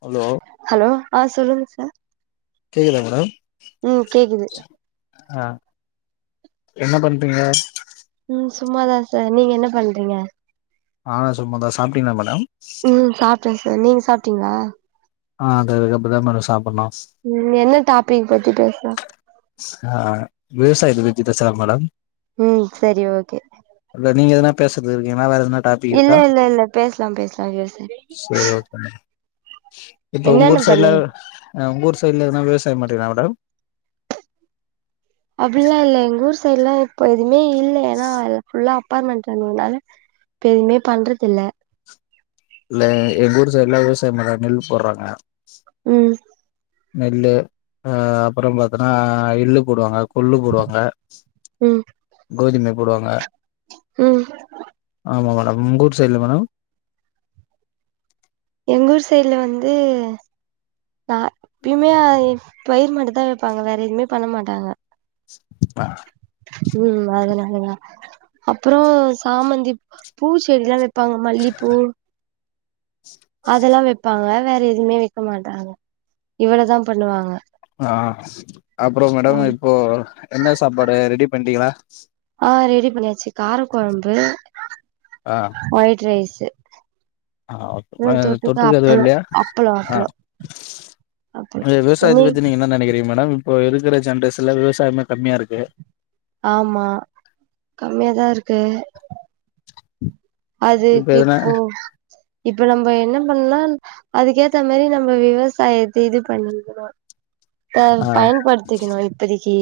Hello. Hello ஆ சொல்லுங்க sir கேக்குதா மேடம். ம் கேக்குது ஆ என்ன பண்றீங்க. ம் சும்மாதா சார் நீங்க என்ன பண்றீங்க. நானு சும்மதா சாப்டீங்ளா மேடம். டிங்ளா. ஆ இது இதுக்கப்றாதா மேடம் சாப்பட்ணூ. உம் என்ன டாபிக் பத்தி பேச. ஆ விவசாயத்த பத்தி பேசலா மேடம். ம் சரி ஓகே இல்ல நீங்க எதனா. பேசறது இருக்கீங்ன்னா வேற. எதனா டாபிக் இல்ல இருக்கா இல்ல இல்ல பேசலா பேசலா யோசி. சரி ஓகே மேம் இப்ப உங்கூர் சைட்ல அ உங்கூர் சைட்ல எதனா விவச். [unintelligible] மேடம். அப்டில்லா இல்ல எங்கூர். சைட்லா இப்பொழுதும். நெய் இல்ல ஏன்னா அது ஃபுல்லா. அப்பார்ட்மெண்ட் இல்ல இப்ப எதுமே பண்றதில்ல. இல்ல எ எங்கூர் சைட்ல விவசாயமெல்லா நெல் போட்றாங்க. உம். நெல்லு அ அப்ற பாத்தன எள்ளு போடுவாங்க கொள்ளு போடுவாங்க ம் கோதுமே போடுவாங்க ம் ஆமா வளவ் உங்கூர் சைட்ல மேடம் எங்க ஊர் சைட்ல வந்து நா அ எப்யுமே பயிர் மட்டு தா வெப்பாங்க வேற எதுமே பண்ண மாட்டாங்க ஆ உம் அதனாலதா அப்றோ சாமந்திப் பூச்செடிலா வெப்பாங்க மல்லிப்பூ அதெல்லா வெப்பாங்க வேற எதுமே வெக்க மாட்டாங்க இவ்ளதா பண்ணுவாங்க ஆ அப்றோ மேடம் இப்போ என்ன சாப்பாடு ரெடி பண்டீங்ளா ஆ ரெடி பண்ணியாச்சு கார கொழம்பு ஆ ஒயிட் ரைஸ் து ஆ தொட்டுக்க எதுவு இல்லையா அப்பளோ ஆ அப்பளோ அப்பளோ தண்ணி விவசாயத்த பத்தி நீங்க என்ன நெனைக்கிறீர் மேடம் இப்போ இருக்ற ஜென்ரேஷன்ல விவசாயமே கம்மியா இருக்கு ஆமா கம்மியாதா இருக்கு இப்ப அதுக்கு எதுனா இப்போ இப்ப நம்ம என்ன பண்ணா அதுக்கேத்த மாரி நம்ம விவசாயத்த இது பண்ணிகிறோ ப ஆ பயன்படுத்திக்கணு இப்பதைக்கு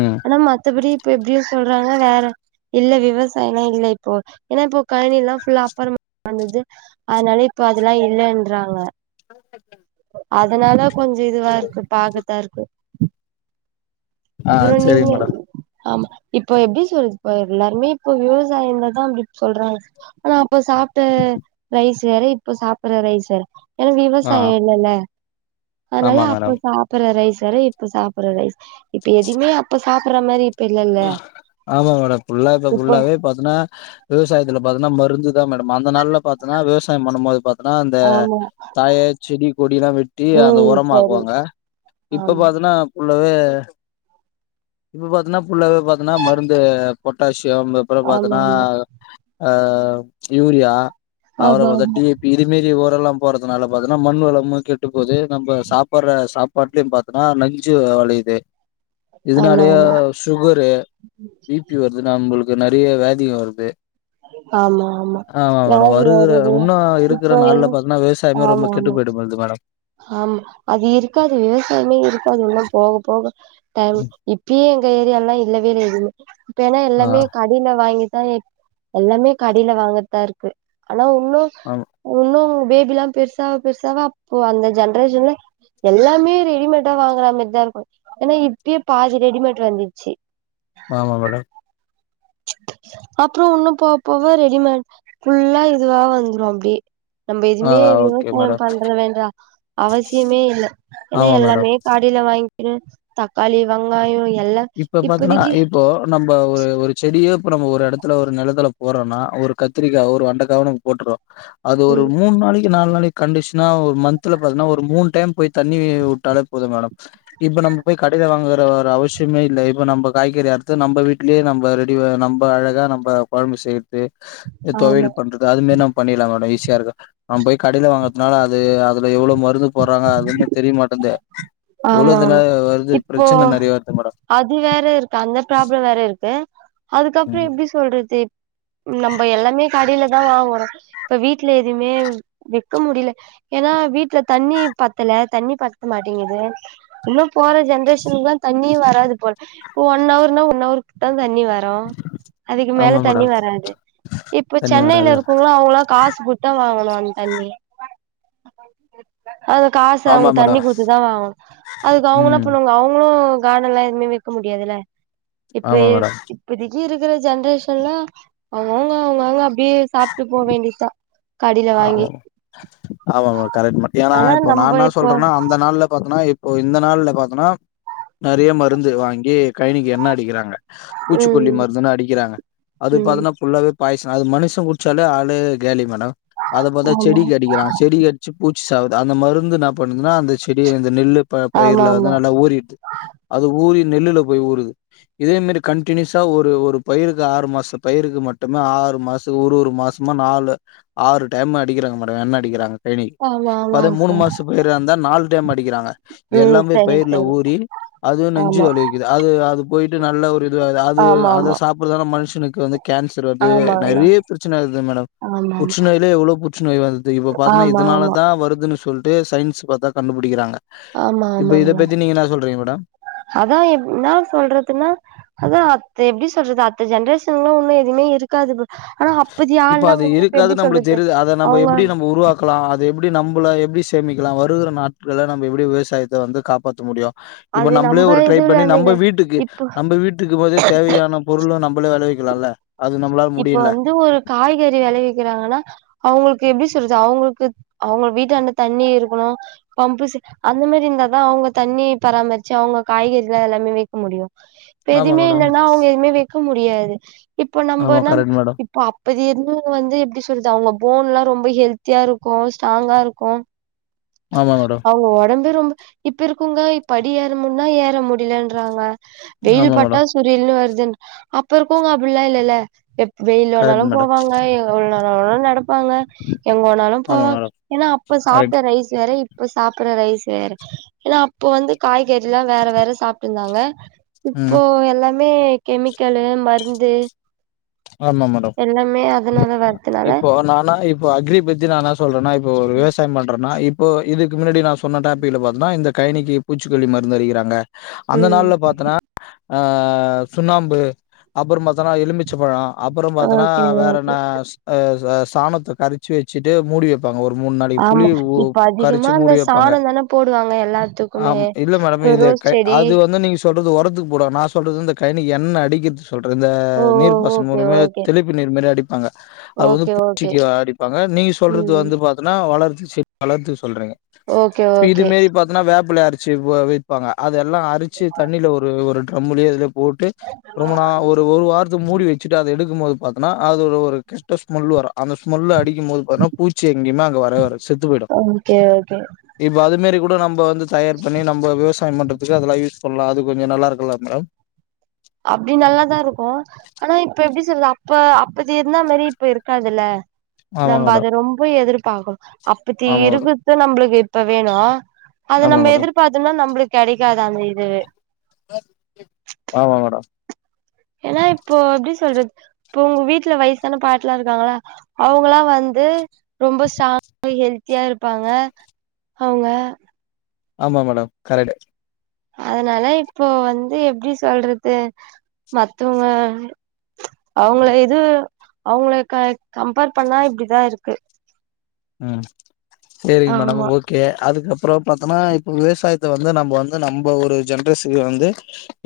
ம் ஆனா மத்தபடி இப்ப எப்டி சொல்றாங்க வேற இல்ல விவசாயலா இல்ல இப்போ ஏன்னா இப்போ கழனிலா புல்லா அப்பறமா வந்தது அதனால இப்ப அதெல்லா இல்ன்றாங்க [unintelligible] அதனால கொஞ்சோ இதுவா இருக்கு [unintelligible] இருக்கு ஆ அப்றோ நீங்க செரிங்க மேடம் ஆமா இப்போ எப்டி சொல்து பாரு எல்லாருமே இப்ப விவசாயம்ல தா அப்டி சொல்றாங்க ஆனா இப்ப சாப்ட்ட ரைஸ் வேற இப்ப சாப்ற ரைஸ் வேற ஏன்னா ஆ விவசாய இல்லல்ல அதனால ஆமா அப்போ மேடம் சாப்டுற ரைஸ் [unintelligible] இப்ப சாப்ற ரைஸ் இப்ப எதுவுமே அப்ப சாப்ற மாரி இப்ப இல்லல்ல மா ஆமா மேடம் ஃபுல்லா இப்ப இப்போ ஃபுல்லாவே பாத்ன்னா விவசாயத்துல பாத்னா மருந்து தா மேடம் அந்த நாள்ல பாத்தனா விவசாயம் பண்ணும் போது அதா அந்த ஆமா தாய செடி கொடிலா வெட்டி அந்த ம் உரமா சரி ஆக்குவாங்க இப்ப ஆமா பாத்தனா [unintelligible] இப்போ பாத்ன ஃபுல்லாவே பாத்தீன்னா மருந்து பொட்டாஷ் ஷியம் அப்புற பாத்தன்னா ஆமாமா அஹ் யூரியா அவர ஆமாமா வதட்டடியே பீரி மீறி ஓ எல்லா போறதுனால பாத்தீன்னா மண்ணு வளமும் கெட்டு போது நம்ம சாப்பாடுற சாப்ப பட்லயு பாத்தன்னா நஞ்சு வளையுது இதனாலய ஆமாமா சுகரு பிபி வருதுனா நம்பளுக்கு நெறைய விதியாதிக வருது ஆமாமா ஆமா ஆமா மேடம் வியாதி வருகற வருது இப்ப உன்னும்இருக்கிற நாள்ல எது பாத்தன்னா விவசாயமே ரொம்ப கெட்டு ஆமாமா போயிடும் போது மேடம் ஆமா அது இருக்காது விவசாயமே இருக்காது இன்னு போக போக டைம் இப்பயே எங்க ஏரியால இல்லவே எதுமே ப்பன்னா ஆ எல்லாமே கடின வாங்கி ம் எல்லாமே கடையில வாங்குர்தா இருக்கு ஆனா உன்னும் ஆமா உன்னும் பேபி எல்லா பெருசாவா பெருசாவா இப்போ அந்த ஜென்ரேஷன்ல எல்லாமே ரெடிமேடா வாங்கறாங்க தா இருக்கு ஏன்னா இப்பயே பாதி ரெடிமேட் வந்துருச்சு ஆமா மேடம் அப்ரோ உன்னு போ போக ரெடிமேட் ஃபுல்லா இதுவா வந்துரு அப்படியே நம்ம ஆ எதுவுமே ஓகே விவசாயம் மேடம் பண்ற வேன்ற அவசியமே இல்லை ஏன்னா ஆமா மேடம் எல்லாமே காடியில வாங்கி தக்காளி வெங்காயோ எல்லா இப்ப பாத்தனா இப்பதைக்கு இப்போ நம்ம ஒரு ஒரு செடியோ நம்ம ஒரு இடத்துல ஒரு நிலத்தல போறோனா ஒரு கத்திரிக்காவோ ஒரு வெண்டைக்காவோ நம்ம போட்டுருவோம் அது ஒரு ம் மூணு நாளைக் நாலு நாளைக்கு கண்டிஷனா மந்தல ஒரு மூணு டைம் போய் தண்ணி விட்டாலே போதும் மேடம் இப்ப நம்ம போய் கடையிலே வாங்குற ஒரு அவசியம் காய்கறி அறுத்து நம்ம வீடலேயே நம்ம ரெடி நம்ம அழகா நம்ம குழம்பு செய்ய ஆமா தொழில் பண்றது அது மாதிரி நாம பண்ணிறலா மேட இருக்கு நம்ம போய் கடைல வாங்கறதுனால அது அதுல எவ்வளவு மருந்து போடுறாங்க அதுமே தெரியமாட்டேந்து ஆமா உலதுலே ஆமா வருது இப்போ பிரச்சன நிறைய வருது மேடம் அது வேற இருக்கு அந்த ப்ராப்ள வேற இருக்கு ஏ அதுக்கப்றோ ம். எப்டி சொல்றதி நம்ம எல்லாமே கடிலதான வாங்கறோ இப்ப வீட்டில எதுவுமே வெக்க முடில ஏன்னா வீட்டுல தண்ணி பத்தல தண்ணி பத்த மாட்டிங்குது இன்னு போற ஜென்ரேஷனுல்லா தண்ணி வராது போல இப்போ ஒன் அவர்னா ஒன்ன அவர்கிட்ட தண்ணி வரு அதுக்கு மேல ஆமா மேடம். தண்ணி வராது இப்ப தண்ணி வராது சென்னைல இருக்கோவங்க அவங்களா காசு போட்டு வாங்கணு அதுக் தண்ணி அது காசு ஆமா அவங்க தண்ணி மேடம் கொத்துதா வாங்கனு அதுக்கு அவங்கென்ன ம் பண்ணுவாங்க அவங் இப்போ காடன் எல்லா எதுவுமே வெக்க முடியாதில்ல இப்போ ஆமா ஏ மேடம் இப்டி இருக்ற ஜென்ரேஷன்ல அவங்கவுங்க அவங்கவுங்க அப்டியே சாப்ட்டு போ வேண்டியதா கடைல வாங்கி ஆமாமா ஆமாமா கரெக்ட் ஏன்னா ஆனா இப்ப நம்ப நானா இப்போ சொல்றனா அந்த நாள்ல பாத்தன்னா இப் ப்போ இந்த நாள்ல பாத்தனா நெறையயா மருந்து வாங்கி கைனிக்கு எண்ண அடிக்றாங்க பூச்சிக்கொல்லி ம் மருந்துன்னு அடிக்றாங்க அது ம் பாத்தன்னா புல்லாவே பாய்ஸ் அது மனுஷ குச்சாலே ஆளே காலி மேடம் அத பாத்தா ஆமா செடிக்கு அடிக்றாங்க செடிக்கடுச்சு பூச் சாவுது அந்த மருந்து நா பண்ணுதுனா அந்த செடி அந்த நெல்லு ப ஆமா பயிரல வந்து ஆமா நல்லா ஊறிடுத் து அது ஊறி நெல்லுல போய் ஊறுது இதே மேரி கண்டுனியூஸா ஒரு ஒரு பயிருக்கு ஆறு மாச பயிருக்கு மட்டுமே ஆறு மாச ஒரு ஒரு மாசமா நாலு ஆறு டைம் அடிக்றாங்க மேடோ என்ன அடிக்றாங்க கைனி ஆமா இப்ப அத ஆமாங்க மூணு சார் மாச பயிராருந்தா நாலு டைம் அடிக்றாங்க இது ம் எல்லாமே சரி பயிர்ல சரி ஊறி அது நஞ்சு ஆமா அழுவிக்குது அது அது இது நல்ல ஒரு இதுவா அது ஆமா அத ஆமா சாப்டுறதால மனுஷனுக் இது வந்துக் கேன்சர் வருது ஆமாங்கண்ணா நறைய பிரச்சன வருது மேடம் ஆமா ஆமா புற்றுநோய்லயே எவ்ளோ புற்றுநோய் வருது இப்போ பாத்தோன்னா ஆமா இதனால ஆமா தா வருதுன்னு சொல் இதே சயின்ஸ் பாத்தா கண்டுபுடிக்றாங்க ஆமா ஆமாங்ணா மேடம் அதா என்னா சொல்றதுன்னா அதா அத எப்டி சொ இன்னா சொல்றது அடுத்த ஜென்ரேஷன்லா ஒன்னுமே எதுவுமே இருக்காது இப் இப்ப அது இருக்காதுன்னு நம்முளுக்கு சொல்றது தெரிது அத நம்ம அவங்க எப்டி நம்ம உருவாக்கலா அத எப் எப்டி நம்மள எப்டி சேமிக்கலா வருகிற நாட்கள நம்ம எப்டி விவசாயத்த வந்து காப்பாத்த முடியு இப்ப அது நம்மளே நம்ம ஒரு ட்ரை இதுல பண்ணி இருந்தது நம்ம வீட்டுக்கு இப்போ நம்ம வீட்டுக்கு போதே தேவையான பொருளு நம்மளே வெளவிக் இருக்லால்ல அது நம்ளால இப்போ முடியுல வந்து ஒரு காய்கறி வெளவிக்கிறாங்கனா அவுங்குளுக்கு எப்படி சொல்றது அவுங்குளுக்கு அவுங்க வீட்டாண்ட அந்த தண்ணி இருக்கணோ பம்புசெ அந்த மேரி இருந்தாதா அவுங்க தண்ணி பராமர்ச்சு அவுங்க காய்கறிலா எல்லாமே வெக்க முடியோ இப்ப ஆமா எதுமே மேடம் இல்லன்னா அவுங்க எதுமே வெ க்கு முடியாது இப்போ ஆமா நம்பனா கரெக்ட் மேடம் இப்ப அப்பதே இருந்தவங்க வந்து எப்டி சொல்றது அவுங்க போன்லா ரொம்ப ஹெல்த்தியா இருக்கோ ஸ்ட்ராங்கா இருக்கோ. ஆமா மேடம் இப்பவே ரொம்ப இப்ப இருக்குங்க இப் படி ஏற முடினா ஏற முடியுலன்றாங்க வெயில் ஆமா பட்டா மேடம் சுரீல்னு வருத் தென் அப்ப இருக்கோங்க அப்டீல்லா இல்லல்ல வெயில் ஓனாலோ கரெக்ட் மேடம் போவாங்க எங்க வேணாலோ நாங்களோ நடப் ப்பாங்க எங்கவோனாலோ ஆமா போவாங்க மேடம் ஏனா அப்ப சாப்ட்ட கரெக்ட் ரைஸ் அதோ இப்ப சாப்படுற ரைஸ் வேற ஏனா அப்ப வந்து காய் கேட்டுலா வேற வேற சாப்ட்ருந்தாங்க ங்க இப்போ ம் எல்லா மே கெமிக்கலு மருந்து ஆமா மேடம் எல்லாமே அதனால வரதுனால இப்போ நானா இப்போ அக்ரி பத்தி நானா சொல்றன்னா இப்போ ஒரு விவசாயம் பண்றனா இப் இப்போ இதுக்கு முன்னாடி நா சொன்ன டாபிக்ல பாத்தின்னா இந்த கைனிக்கு பூச்சிக்கொல்லி மருந்து அடிக்கிறாங்க அந்த ம் நாள்ல பாத்தனா ஆ சுண்ணாம்பு அப்புறம் பாத்தனா எலுமிச் ச்சப்பழ அப்புறம் பாத்தனா ஓகே வேற ஓகே என்ன சாணத்தை கரச்சு வெச்சிட்டு மூடி வை ஆமா இப்ப அதிகமா அந்த மூடி வைப்பாங்க சாணந்தான போடுவாங்க எல்லாத்துக்குமே ஆம் இல்ல மேடம் இப்ப இது ரோஸ் கை செடி அது வந்து நீங்க உரத்துக்கு போட நா சொல்றது இந்த கைனிக்கு என்ன அடிக்க சொல்ற இந்ந ஓ நீ்ர் பாச ஓகே மூலம ஓகே தெளிப்பு நீர் மாரி அடிப்பாங்க அது ஓகே ஓகே பூச்சிக்கு அடிப்பாங்க நீங்க சொல்றது ம் வந்து பாத்தின வளர்துக்கு சொல்றிங்க ஓகே இது ஓகே மேரி பாத்தினா புல்லரச்சு வைப்பாங்க அத எல்லா அரச்சு தண்ணில ஒரு ட்ரமிலியோ எதுலியோ போட்டு ரொம்ப நா ஒரு வாரத்துக்கு மூடி வெச்ச எடுக்கும் போது பாத்தன்னா அது ஒரு கெட்ட ஸ்மெல் வரும் அந்த ஸ்மெல் அடிக் போது பூச்சி எங்கேயுமே அங்க வரவே வர செத்து போய்டும் ஓகே ஓகே இப்ப அது மாரி கூட நம்ப வந்து தயார் பண்ணி நம்ம விவசாயம் பண்ற றதுக்குலா யூஸ் பண்ணலா அது கொஞ்ச நல்லா இருக்குல்ல மேடம் அப்டி நல்லாதா இருக்கு ஆனா இப்ப எப்டி சொல்றது அப்ப ப்ப இருந்தா மாரி இப்ப இருக்காதுல்ல ஆமா நம்ப அத மேடம் ரொம்ப எதிர்ப் அப்புத்தி ஆமா மேடம் இருக்குற்கு நம்பளுக்கு ப்ப வேணு அத ஆமா நம்ப மேடம் எதிர்பாத்தோம்னா நம்மளுக் கெடைக்காது அந்த இதுவே ஆமா மேடம் ஏன்னா இப்போ எப்டி சொல்றது இப்ப உங்க வீட்ல வயசான பாட்டிலா இருக்காங்கள அவங்கலா வந்து ரொம்ப ஸ்ட்ராங்கா ஹெல்த் த்தியா இருப்பாங்க அவங்க ஆமா மேடம் கரட் அதனால இப்போ வந்து எப்படி சொல்றது மத்தவங்க அவங்கள இது அவங்கள க கம்பேர் பண்ணா இப்படிதா இருக்கு ம் சேரிங்க மேடம் ஆமா ஓகே அதுக்கப் அப்றோ பாத்தனா இப்போ விவசாயத்த வந்து நம்ப வந்து நம்ப ஒரு ஜென்ரேஷன் வந்து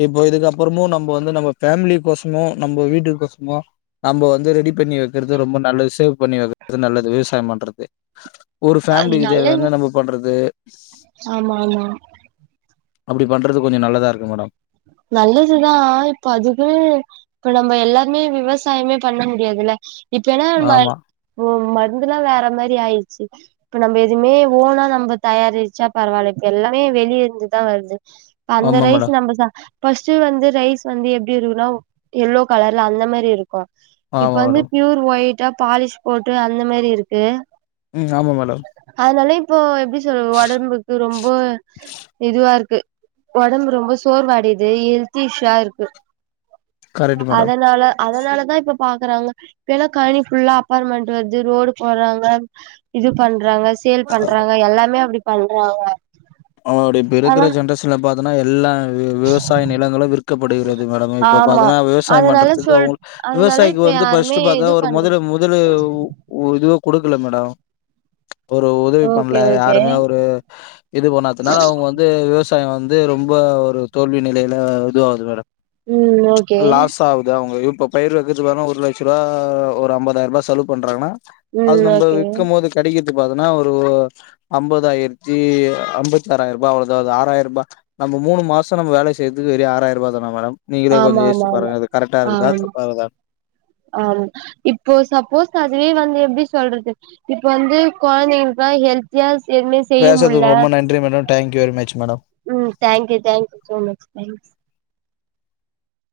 இப்போ இதுக்கப்புறமு நம்ப வந்து நம்ம ஃபேமிலிக்கோசமும் நம்ப வீட்டுக்கோசமோ நம்ப வந்து ரெடி பண்ணி வைக்கிறது ரொம்ப நல்லது சேவ் பண்ணி வைக்கிறது நல்லது விவசாயம் பண்ற து ஒரு அது ஃபேமிலிக்கு நல்லது தேவையான நம்ப பண்றது ஆமா ஆமா அப்டி பண்றது கொஞ்சொ நல்லதாருக்கு மேடம் நல்லதுதா இப்ப அதுக்கு இப்ப நம்ப எல்லாருமே விவசாயமே பண்ண முடியாதுல இப்ப எனா நம்பல் ஆமா ஒ மருந்துலா வேற மாரி ஆயிர்ச்சு இப்ப நம்ப எதுமே ஓனா நம்ப தயாரிச்சா பரவால்ல இப்ப எல்லாமே வெளிய இருந்துதா வருது அந்த ஆமா ரைஸ் மேடம் நம்ப சா ஃபர்ஸ்டு வந்து ரைஸ் வந்து எப்டி இருக்குனவ் எல்லோ கலர்ல அந்த மாரி இருக் கு இப்ப ஆமா வந்து மேடம் ப்யூர் ஒயிட் ட்ட பாலிஷ் போட்டு அந்த மேரி இருக்கு ம் ஆமா மேடம் இப்போய் எப்டி சொல்ற ஒடம்புக்கு ரொம்ப இதுவாருக்கு ஒடம்பு ரொம்ப சோர்வடைத் து எல்திஷா இருக்கு கரெக்ட் மேடம் அதனால அதனாலதா இப்ப பாக்குறாங்க இப்பயெல்லா காலணி ஃபுல்லா அபார்ட்மண்ட் வர்து ரோடு போறாங்க இது பண்றாங்க சேல் பண்றாங்க எல்லாமே அப்டி பண்றாங்க அவ அப்டி இப் இருக்கிற ஆனா ஜென்ரேஷன்ல பாத் தனா எல்லா வி வி விவசாய நிலங்களா விற்கப்படுகிறது மேடம் இப்பா ஆமா பாத்தனா விவசாயம் அதனால பண்றத்துக்கு சொல் அவ்ங்களுக் அதனால விவசாயிக்கு இப்ப வந்து ஃபஸ்ட் யாருமே பாத்தா இது ஒரு பண்ற மொதல முதலு உ ஒரு இது குடுக்கல மேடொ ஒரு உதவி ஓகே பண்ணல ஓகே யாருமே ஒரு இது பண்ணாத்துனால அவங்க வந்து விவசாயம் வந்து து ரொம்போ ஒரு தோல்வி நெலைல இது ஆவுது மேடம் ம் ப்ச் ஓகே லாஸ் ஆகுது அவங்யு இப்போ பயிர் வந்துட்டு இருந்தாலு ஒருலட்சரூபா ஒரு அம்பதாயிர ரூபா செலவு பண்றான்னா அது ம் நம்ம ஓகே விக்கும் போது கடைக் பாத்தன்னா ஒரு அம்பதாயிரத்தி அம்பத்தாராய்ருபா அவ்ளோதா ஆராய்ருபா நம்ம மூணு மாசம் நம்ம வேல செய்றதுக்கு வெறும் ஆராய்ருபா தானா மேடம் நீங்களே ஆமா கொஞ்சம் யோசிச்சு ஆமா ஆமா பாருங்க அது கரெக்டா ஆ இருக்குதா தப்பா இருக்குதா ஆ இப்போ சப்போஸ் அதுவே வந்து எப்டி சொல்றது இப்ப வந்து குழந்தைங்தா ஹெல்த்தியா எதுமே செய்ய பேசுறதுக்கு முட்ல ரொம்போ நன்றி madam thank you very much madam ம் thank you thank you so much thanks